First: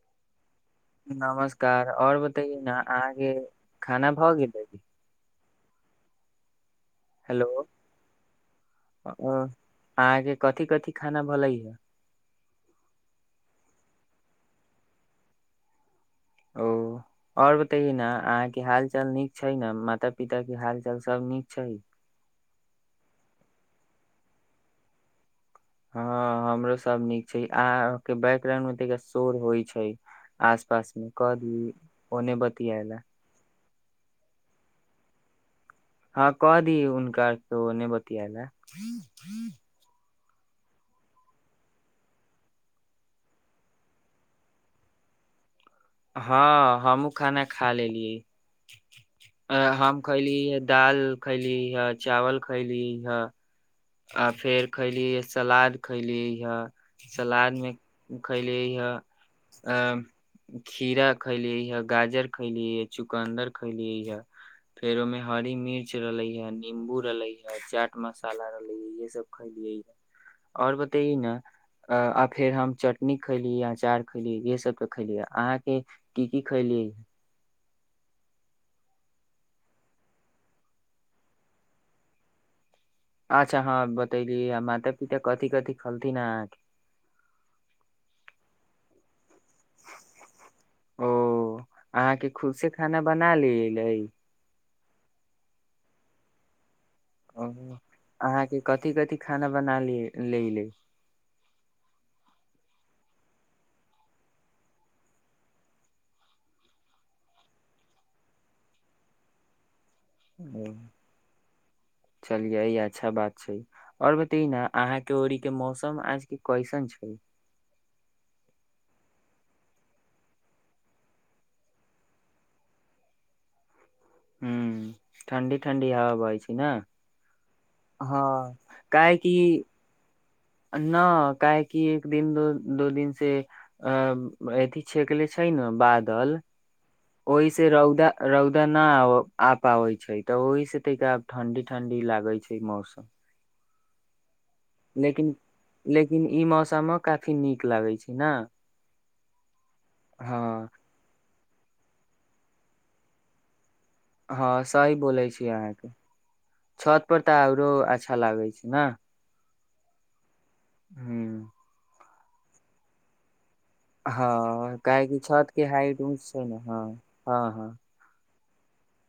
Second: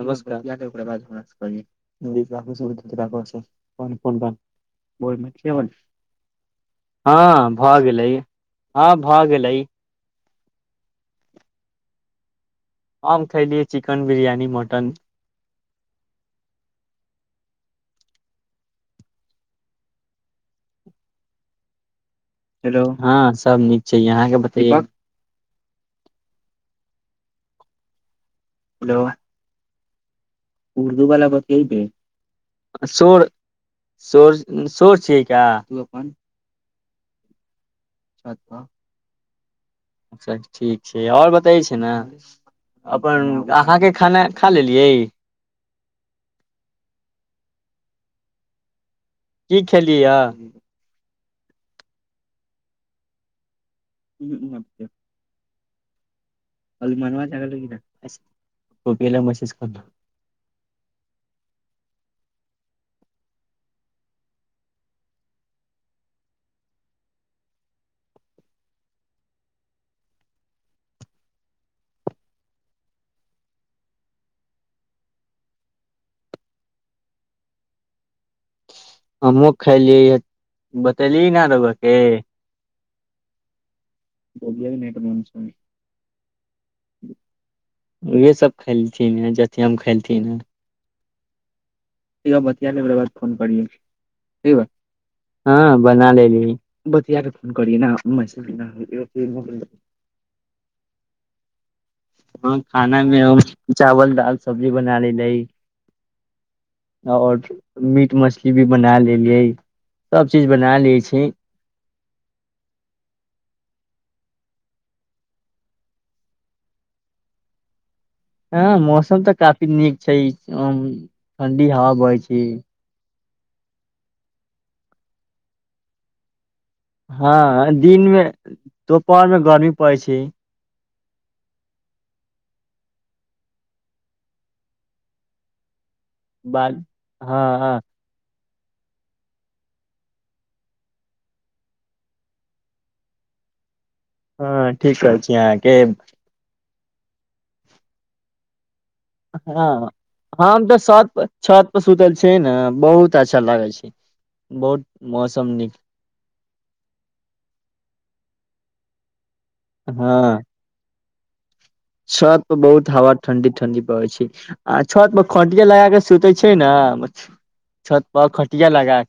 नमस्कार याद नमस्कार और बतैयै ने अहाँके खाना भऽ गेलै [unintelligible] केवल हेलो हँ भ गेलय हँ अ, भ गेलय अहाँके कथि कथि खाना भलय ह हम खयलियै चिकन बिरयानी मटन ओ ओर बतैए ने अहाँके हाल चाल नीक छै न माता पिता के हाल चाल सब नीक छै हेलो हँ सब नीक छै अहाँके बतैए हँ हमरो सब नीक छै अहाँके बै [inaudible] हेलो शोर होइ छै आस पास उर्दू मे वाला क' दि बतैबे ओने बतियाय ल' शोर शोर शोर छिय का तू अपन इ हुनकर त ओने छत बतियाइला [inaudible] पर अच्छा ठीक छै आओर बताय छै न अपन अहाँके खाना खा लेलियै ह हमहुं खाना खा लेलियै अ की खेलियै हम य खयली ह दाल खयली ह चावल खयली ह आ फेर खैली य सलाद खयली अ सलाद मे खइलिय ह अ खीरा खइली ह गाजर खयलियै चुकंदर खयलियै ह फेर ओमे हरी मिर्च रलय य नींबू रलय य चाट मसाला र ये सब खयलियै ह आओर बतैयौ न आ फेर हम चटनी खैली अचार खैली ये सब त खैली अहाँके की की खैलि हमहुँ खलियै ह बतेली न रउआ के आछा [inaudible] कथि खलथिन अहाँके उहे सब खेलथिन ह जेती हम खेलथिन ह ओ अहाँके पूरा खुद से बतिया ले ओकरा खाना बाद बना फोन करिये लेले ठीक ह हँ बना लेलि [inaudible] बतियाके ओ फोन करिये न मैसज अहाँके न कथि कथि खाना बना ले लेले हम खाना मे हम चावल दाल सब्जी बना लै लै आओर मीट मछली भी बना लेलियै सब चीज ओ बना ले छी चलियै अच्छा बात छै ओर बतइ न अहांकें औरीकें मौसम आज के कइसन छै हँ मौसम तऽ काफी नीक छै ठण्डी हवा बहय छै ह ठंडी ठंडी हवा बहय छै ने हँ दिनमे हँ काहेकि दोपहरमे गर्मी पड़य छै न काहेकि एक दिन द दो दिन से अ अथी छेकले छै ने बाद दल बाद ओहि से हँ रौदा रौ तऽ नहि आ पाबै छै तऽ ओहि से त' आब ठंडी ठंडी लागय छै मौसम हँ ठीक कर छी अहाँके समो काफी नीक लागय छै ने हँ हम हँ तऽ सप छत पर सुतल छै ने बहुत अच्छा लागय छै हँ बहुत सही बोलय मौसम छी नीक अहाँके छत पर तऽ आओरो अच्छा लागय छै नहि हँ छत पर बहुत हवा ठंडी ठंडी पड़ै छै हँ आ छत काहेकि पर के खटिया हाइट लगााक ऊँच सुतय छै ने हँ हँ हँ छत पर टिया लगए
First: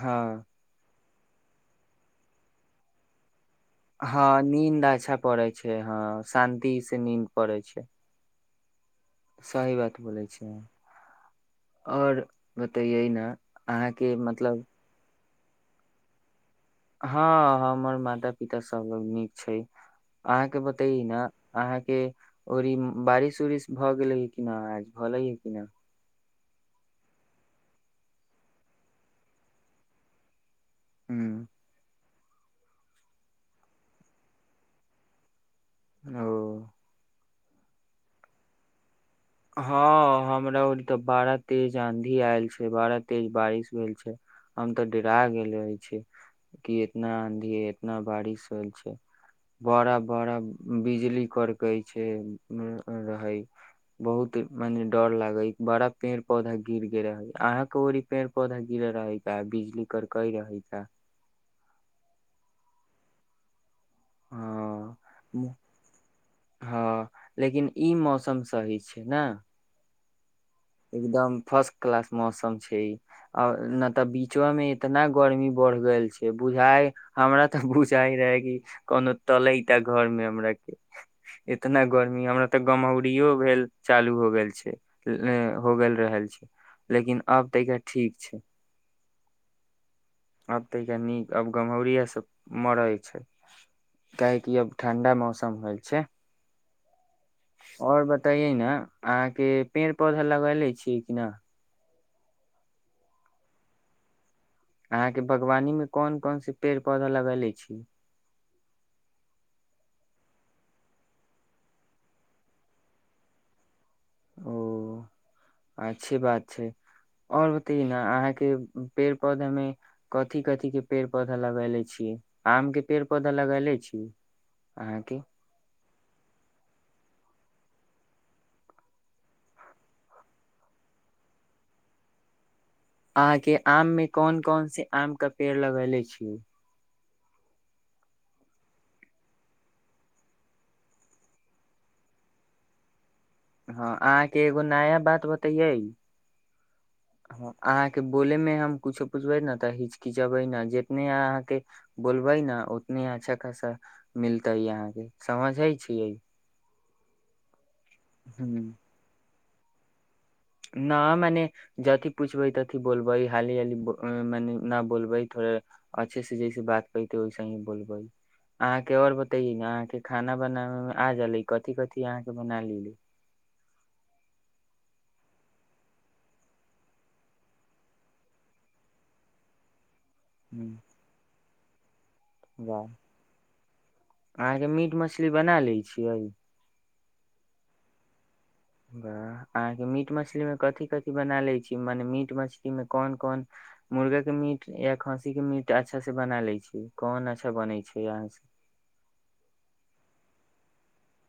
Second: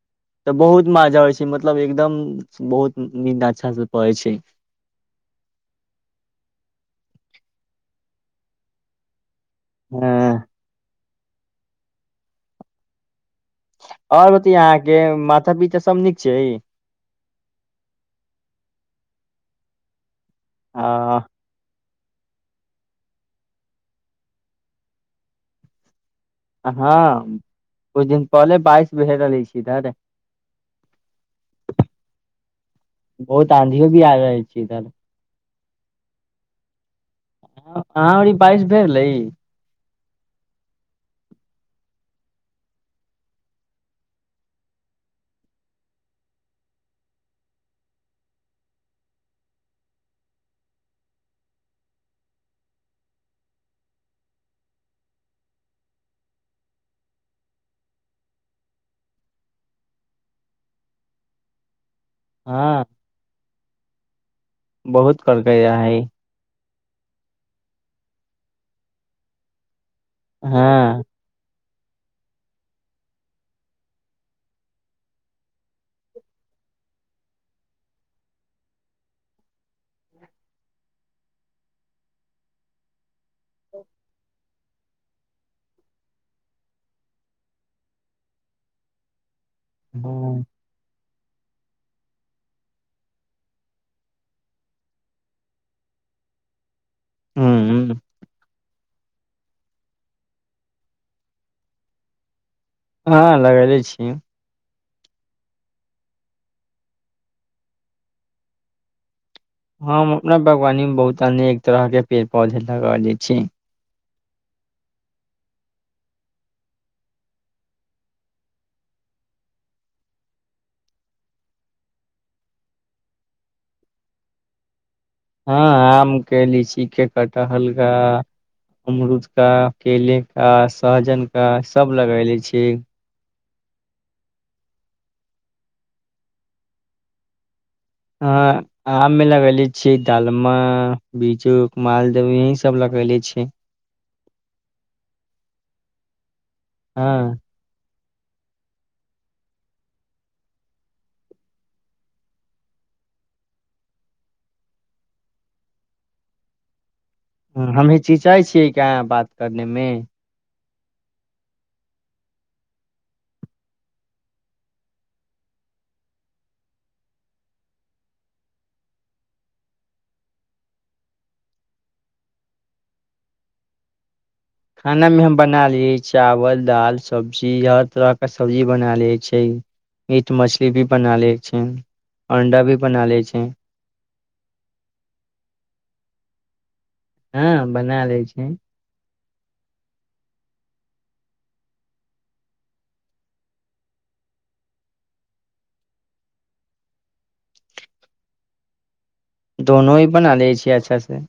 हँ तऽ बहुत म याबय छै मतलब एकदम बहुत नींद अच्छा से पड़ै छै हँ नीन्द अच्छा पड़य छै हँ शान्ति नींन्द पड़ै छै सही बात बोलय हँ छै आओर बतयैय न आओर बतैयै अहाँके म ता पिता सब नीक छै हँ हमर माता पिता सब लोग नीक छै अहाँके बतइ आ न अहाँके ओर ई बारिश उरिश भऽ गेलैय क न आज भऽय कना हँ कुछ दिन पहिले बाइश भए रहलै छै इधर बहुत आँधीयो भी आ रहल छै इधर ओ अहाँ बारिश भेल रहै हँ हमरा र त बड़ा तेज आंधी आयल छै बड़ा तेज बारिश भेल छै हम तऽ डेरा गेल रहे छी कि इतना आंधी इतना बारिश होल छै बड़ा बड़ा बिजली करके छै रहे बहुत मने डर लागे बड़ा पेड़ पौधा गिर गेल रहै अहाँके ओड़ पेड़ पौधा गिरे रहैा बिजली करकई रहै का हँ ह बहुत कलके आय हँ लेकिन ई मौसम सही छै ने हँ एकदम फर्स्ट कलास मौसम छै आ ने तऽ बीचो में एतना गर्मी बढ़ गेल छै बुझााय हमरा ते बुझााय रहे कि कोनो तले ते घर मे हमरा के इतना गर्मी हमरा ते गमहौरी भेल चालू हो गेल छै हो गेल रहल छै लेकिन आब तऽरा ठीक छै ह आब तऽ क नीक अब गमहौरएसँ मरै छै काहेकि अब ठं्डा मौसम होइ छै आओर बताइए ने अहाँके पेड़ पौधा लगा ले छियै किना हँ लगेले छीय अहाँके बागवानीमे कोन कोनस पेड़ पौधा लगेले छी हम हम अपना बागवानी मे बहुत अनेक एक तरहके पेड़ पौधे लगा लैत छी ओ अच्छे बात छै और बतय ने अहाँके पेड़ पौधामे कथी कथीक के पेड़ पौधा लगैले छीियै आम के पेड़ पौधा लगैले छी अहाँके हम केने छि खेत कटहल का अमरूद का केले का सहजन का सब लगेले छी अहा के आम में कोन कोन से आम के पेड़ लगेले छी अ आम मे लगेले छियै दालमा बिजू मालदह यही सब लगेले छीय हँ अहाँके एगो नया बात बतैये हँ अहाँ के बोले मे हम कुछो पूछबै ने तऽ हिचकिचबे ने जितने अहाँ के बोलबे ने उतने अच्छा खासा मिलतै अहाँ के समझ हे छीयै हमही चीचै छियै काँ बात करने मे न मने जथी पूछबै तथि बोलबे हाली हाली मने न बोलबै थोड़े अच्छे से जैसे बात करते वैसे ही बोलबे अहाँके और बतेे ने अहाँके खाना बनाबे मे आ जाले कथिकथि अहाँके बना ली खानामे हम बना लैतै चावल दालि सब्जी हर तरहके सब्जी बना लै छै मीट मछली हम्म, भी बना ले चीन अंडा भी वाह बना लै छै अहाँके मीट मछली बना लैत छियै हँ बना लै छै वाह अहाँके मीट मछली मे कथि कथि बना लैय छी मने मीट मछली मे कोन कोन मुर्गा के मीट या खस्सी के मीट अच्छा से बना लैय छी कोन अच्छा बनै छै अहाँसे दोनो ही बना लैय छियै अच्छा से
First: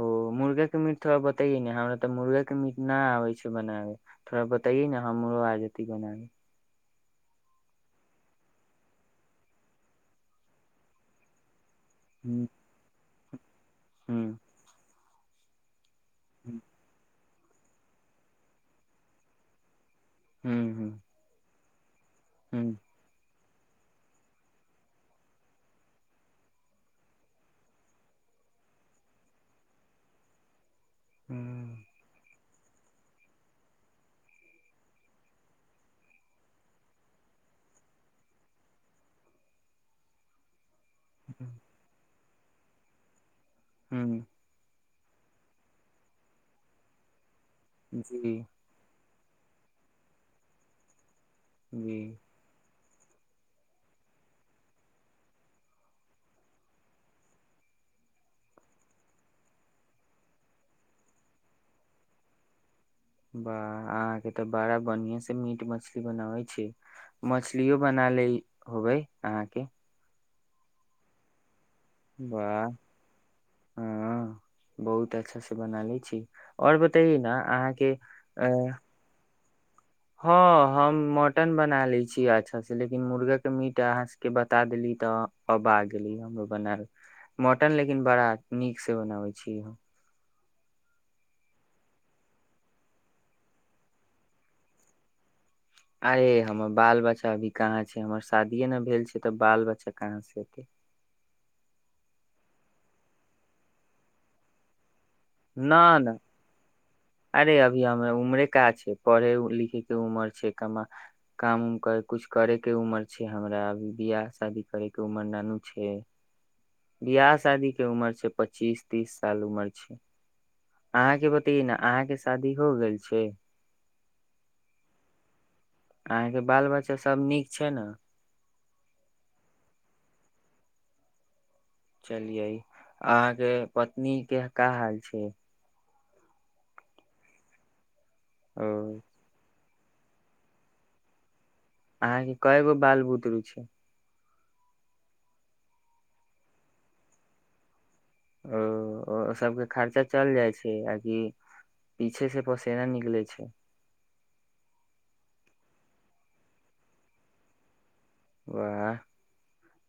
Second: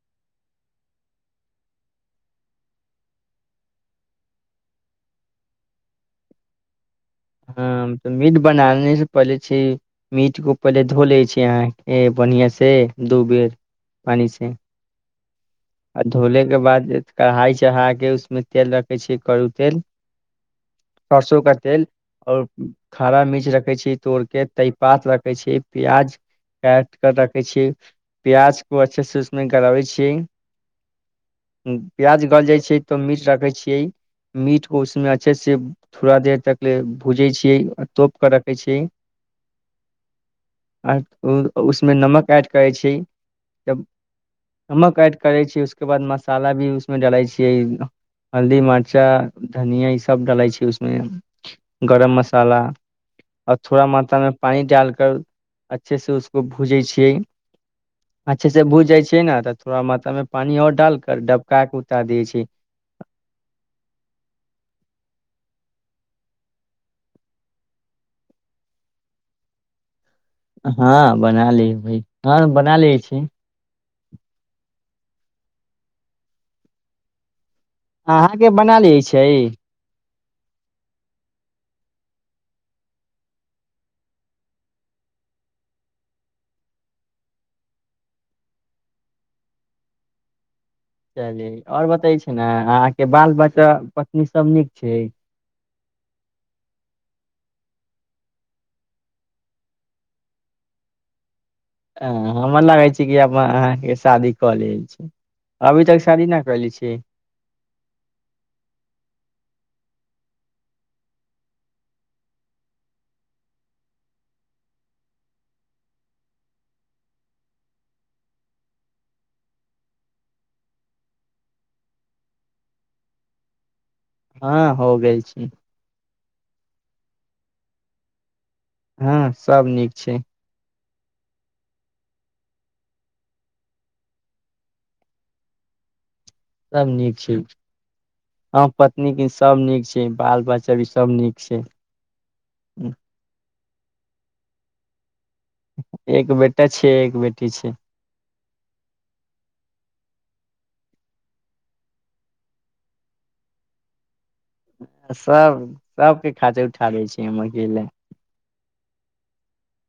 ओ मुर्गा के मीट थोड़ा बताइए ने हमरा तऽ मुर्गा के मीट नहि आबे छै बनाबे थोड़ा बताइये ने हमरो आ जयतै बनाबै हँ मीट बनाने से पहिले छै मीट को पहिले धो ले छी अहाँ ए ह्म बढ़िया से दू बेर पानि ह्म से आ धोले के बाद जे कढ़ाई चढ़ा के उसमे तेल रखै छियै करूअ तेल हूँ सरसों का तेल आओर खारा मिर्च रख रखे छी तोड़ के तेजपात रखै छी प्याज काटि कऽ रखै छी प्याज को अच्छे से उसमे गलाबै छियै प्याज गल जाइ त मीट राखै छियै मीट उसमे अच्छे से थोड़ा देर तक भूजै छियै तोप कऽ रखै छियै आ उसमे नमक काटि करै छी जब ह्म हम करै छी उसके बाद मसाला भी उसमे जलै छी कहि न जी हल्दी मर्चा धनिया ई सब डालै छै उसमे जी गरम मसाला आर थोड़ा मात्रा मे पानी डाल कर अच्छे से उसको भूजै छियै अच्छे से भूज जाइ छियै ने तऽ थोड़ा मात्रा मे पानी और डाल कर डबका के उतार दै छै वाह अहाँके तऽ बड़ा बढ़ियां से मीट मछली बनाबै छी मछलियो बना लए होबै अहाँके हँ बना ली हँ वाह बना लेै छी हँ बहुत अच्छा से बनाबै छी और बताइये ने अहाँ अहाँके बना लै छै हँ हम मटन बना लैत छियै अच्छासँ लेकिन मुर्गाके मीट अहाँ सभके बता देली तऽ अब आ गेली हमरो बनाल मटन लेकिन बड़ा नीकसँ बनाबैत छी हम चली आओर बतै छी ने अहाँके बाल बच्चा पत्नी सभ नीक छै अरे हमर बाल बच्चा अभी कहाँ छै हमर शादीे ने भेल छै तऽ बाल बच्चा कहाँ से एतै हमर लागै छै कि हम अहाँके शादी कऽ ल छै अभी तक शादी न करले छी अरे अभी हमर उमरे का छै पढ़े लिखे के उमर छै कमा काम उम कर कुछ करे के उमर छै हमरा अभी बियाह शादी करे के उमर नानू छै बियाह शादी के उमर छै पच्चीस तीस साल उमर छै अहाँ के बतैयै न अहाँके शादी हो गेल छै हँ हो गेल छी अहाँके बाल बच्चा सब नीक छै ने हँ सब नीक छै चलियै अहाँके पत्नी के का हाल छै सब नीक छै ह ओ पत्नी की सब नीक बाल बच्चा भी सब नीक छै अहाँके क गो बाल बुद रु छै एक बेटा छै एक बेटी छै ओ ओ सबके खर्चा चल जाइ छै आकि पीछे से पोसेना निकलै छै सब सबके खााते उठा दै छी हम अकेले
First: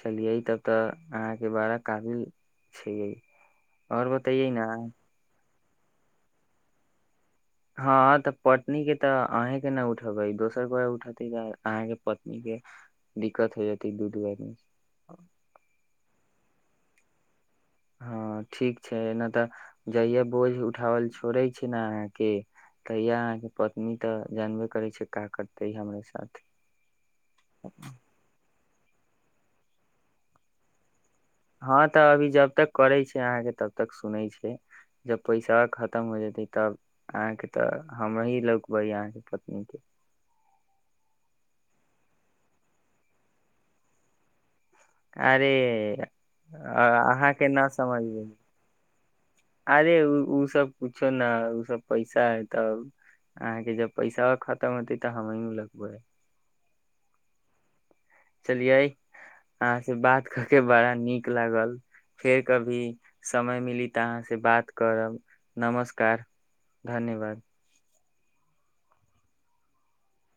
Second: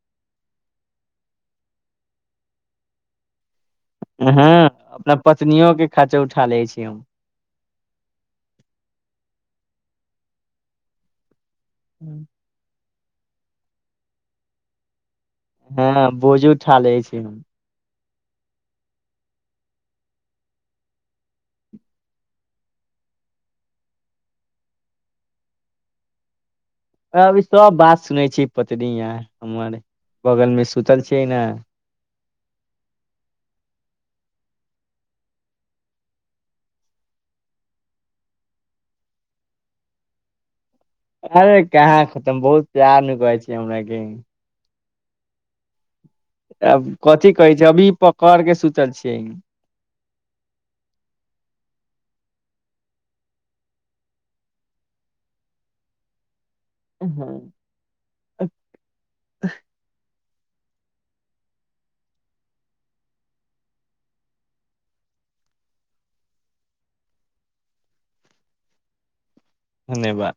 चलिय तब तऽ अहाँके बारा कबिल छिये आओर बतइए न तनियो के खाचा उठा ले छी हम हँ तऽ पत्नी के तऽ अहीं के नहि उठेबै दोसर कोई उठेते त अहाँके पत्नी के दिक्कत होइ जत दूधवर हँ बोजू ठाले छी हँ ठीक छैना तऽ जहिया बोझ उठावल छोड़े छै ने अहाँके तहिया अहाँके पत्नी तऽ जानबे करै छै का करते हमरा साथ अभी सब बात सुनै छी पत्निय हमर बगल में सुतल छी हँ तऽ अभी जब जब तक करे छै अहाँ के तबतक सुनै छै जब पैसा खतम हो जेते तब अहाँ के तऽ हमही लौकबै अहाँके पत्नी के अरे कहाँ खतम बहुत प्यार न कहै छै हमराके आरे अ कथि कहै छै अभी पकड़ के सुूतल छी [inaudible] अरे ओ सब कुछो न ओ सब पैसा है तब अहाँके जब पैसा खतम होते तऽ हमी लकबैै हँ चलिये अहाँ से बात के बड़ा नीक लागल फेर कभी समय मिली तऽ अहाँसँ बात करब नमस्कार धन्यवाद धन्यवाद